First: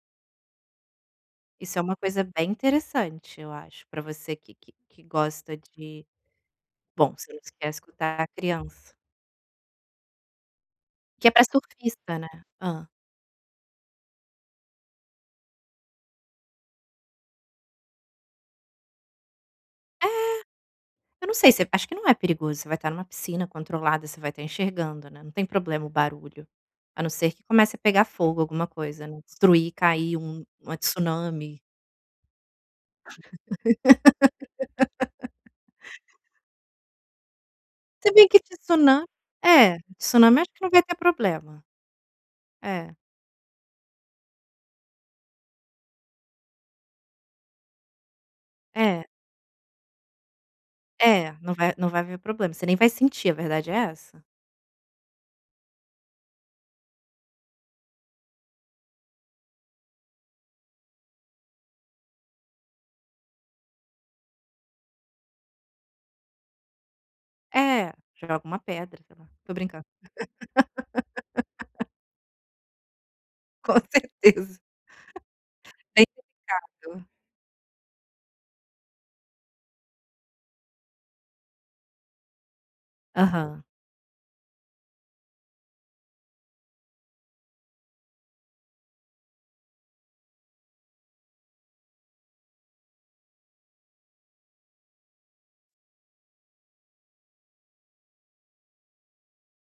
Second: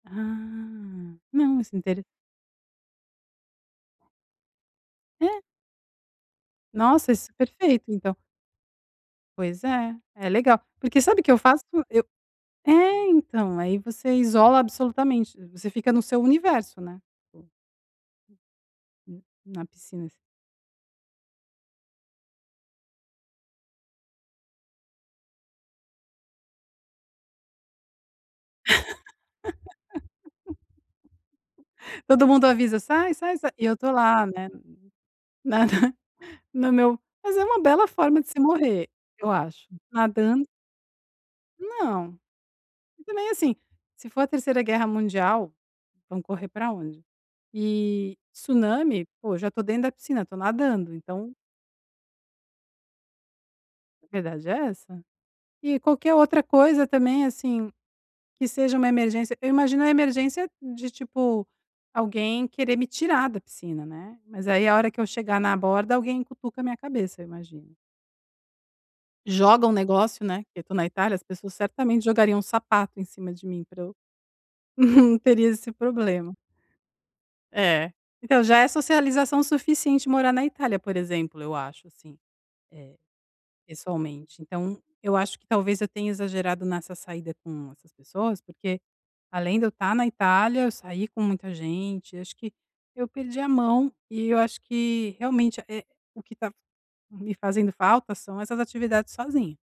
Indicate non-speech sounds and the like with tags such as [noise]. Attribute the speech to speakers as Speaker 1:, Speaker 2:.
Speaker 1: Ah, não, isso
Speaker 2: Isso é uma
Speaker 1: inter
Speaker 2: coisa bem interessante, eu acho, para você que que que
Speaker 1: É.
Speaker 2: gosta de
Speaker 1: Nossa,
Speaker 2: bom,
Speaker 1: isso
Speaker 2: você
Speaker 1: é
Speaker 2: não quer
Speaker 1: perfeito, então.
Speaker 2: escutar criança.
Speaker 1: Pois é, é legal. Porque sabe o
Speaker 2: Que é
Speaker 1: eu
Speaker 2: para
Speaker 1: faço? Eu
Speaker 2: surfista, né? Hã.
Speaker 1: é, então, aí você isola absolutamente, você fica no seu universo, né. [unintelligible] Na
Speaker 2: É,
Speaker 1: piscina.
Speaker 2: eu não sei se acho que não é perigoso, você vai estar em uma piscina controlada, você vai estar enxergando, né, não tem problema o barulho. A não ser que comece a pegar fogo, alguma coisa, né, destruir, cair um uma tsunami.
Speaker 1: [laughs] Todo mundo avisa: "Sai, sai, sai." E eu estou lá, né, nada
Speaker 2: [laughs]
Speaker 1: [chuckles] no meu mas é uma bela
Speaker 2: Se
Speaker 1: forma
Speaker 2: bem
Speaker 1: de se
Speaker 2: que
Speaker 1: morrer,
Speaker 2: tsunami,
Speaker 1: eu acho,
Speaker 2: é, tsunami
Speaker 1: nadando.
Speaker 2: acho que não vai ter problema.
Speaker 1: Não.
Speaker 2: É.
Speaker 1: E também, assim, se for a 3ª guerra mundial, vamos correr para onde? E,
Speaker 2: É.
Speaker 1: tsunami, pô, já estou dentro da piscina, estou nadando,
Speaker 2: É,
Speaker 1: então
Speaker 2: não vai não vai haver problema, você nem vai sentir, a verdade é
Speaker 1: a
Speaker 2: essa.
Speaker 1: verdade é essa. E qualquer outra coisa, também, assim, que seja uma emergência, eu imagino a emergência de, tipo, alguém querer me tirar da piscina, né. Mas aí, a hora que eu chegar na borda, alguém cutuca a minha cabeça, eu imagino.
Speaker 2: É, joga uma pedra, sei lá, tô
Speaker 1: Joga um
Speaker 2: brincando.
Speaker 1: negócio, né. Porque eu tô na Itália, as pessoas
Speaker 2: [laughs]
Speaker 1: certamente jogariam um sapato em cima de mim
Speaker 2: Com
Speaker 1: para eu
Speaker 2: certeza.
Speaker 1: [giggles] não teria esse
Speaker 2: Bem
Speaker 1: problema.
Speaker 2: delicado.
Speaker 1: É. Então, já é socialização suficiente morar na Itália, por exemplo, eu acho, assim, eh,
Speaker 2: Aham.
Speaker 1: pessoalmente. Então, eu acho que talvez eu tenha exagerado nessa saída com essas pessoas, porque além de eu estar na Itália, eu saí com muita gente. Acho que eu perdi a mão e eu acho que, realmente, eh, o que tá me fazendo falta são essas atividades sozinha.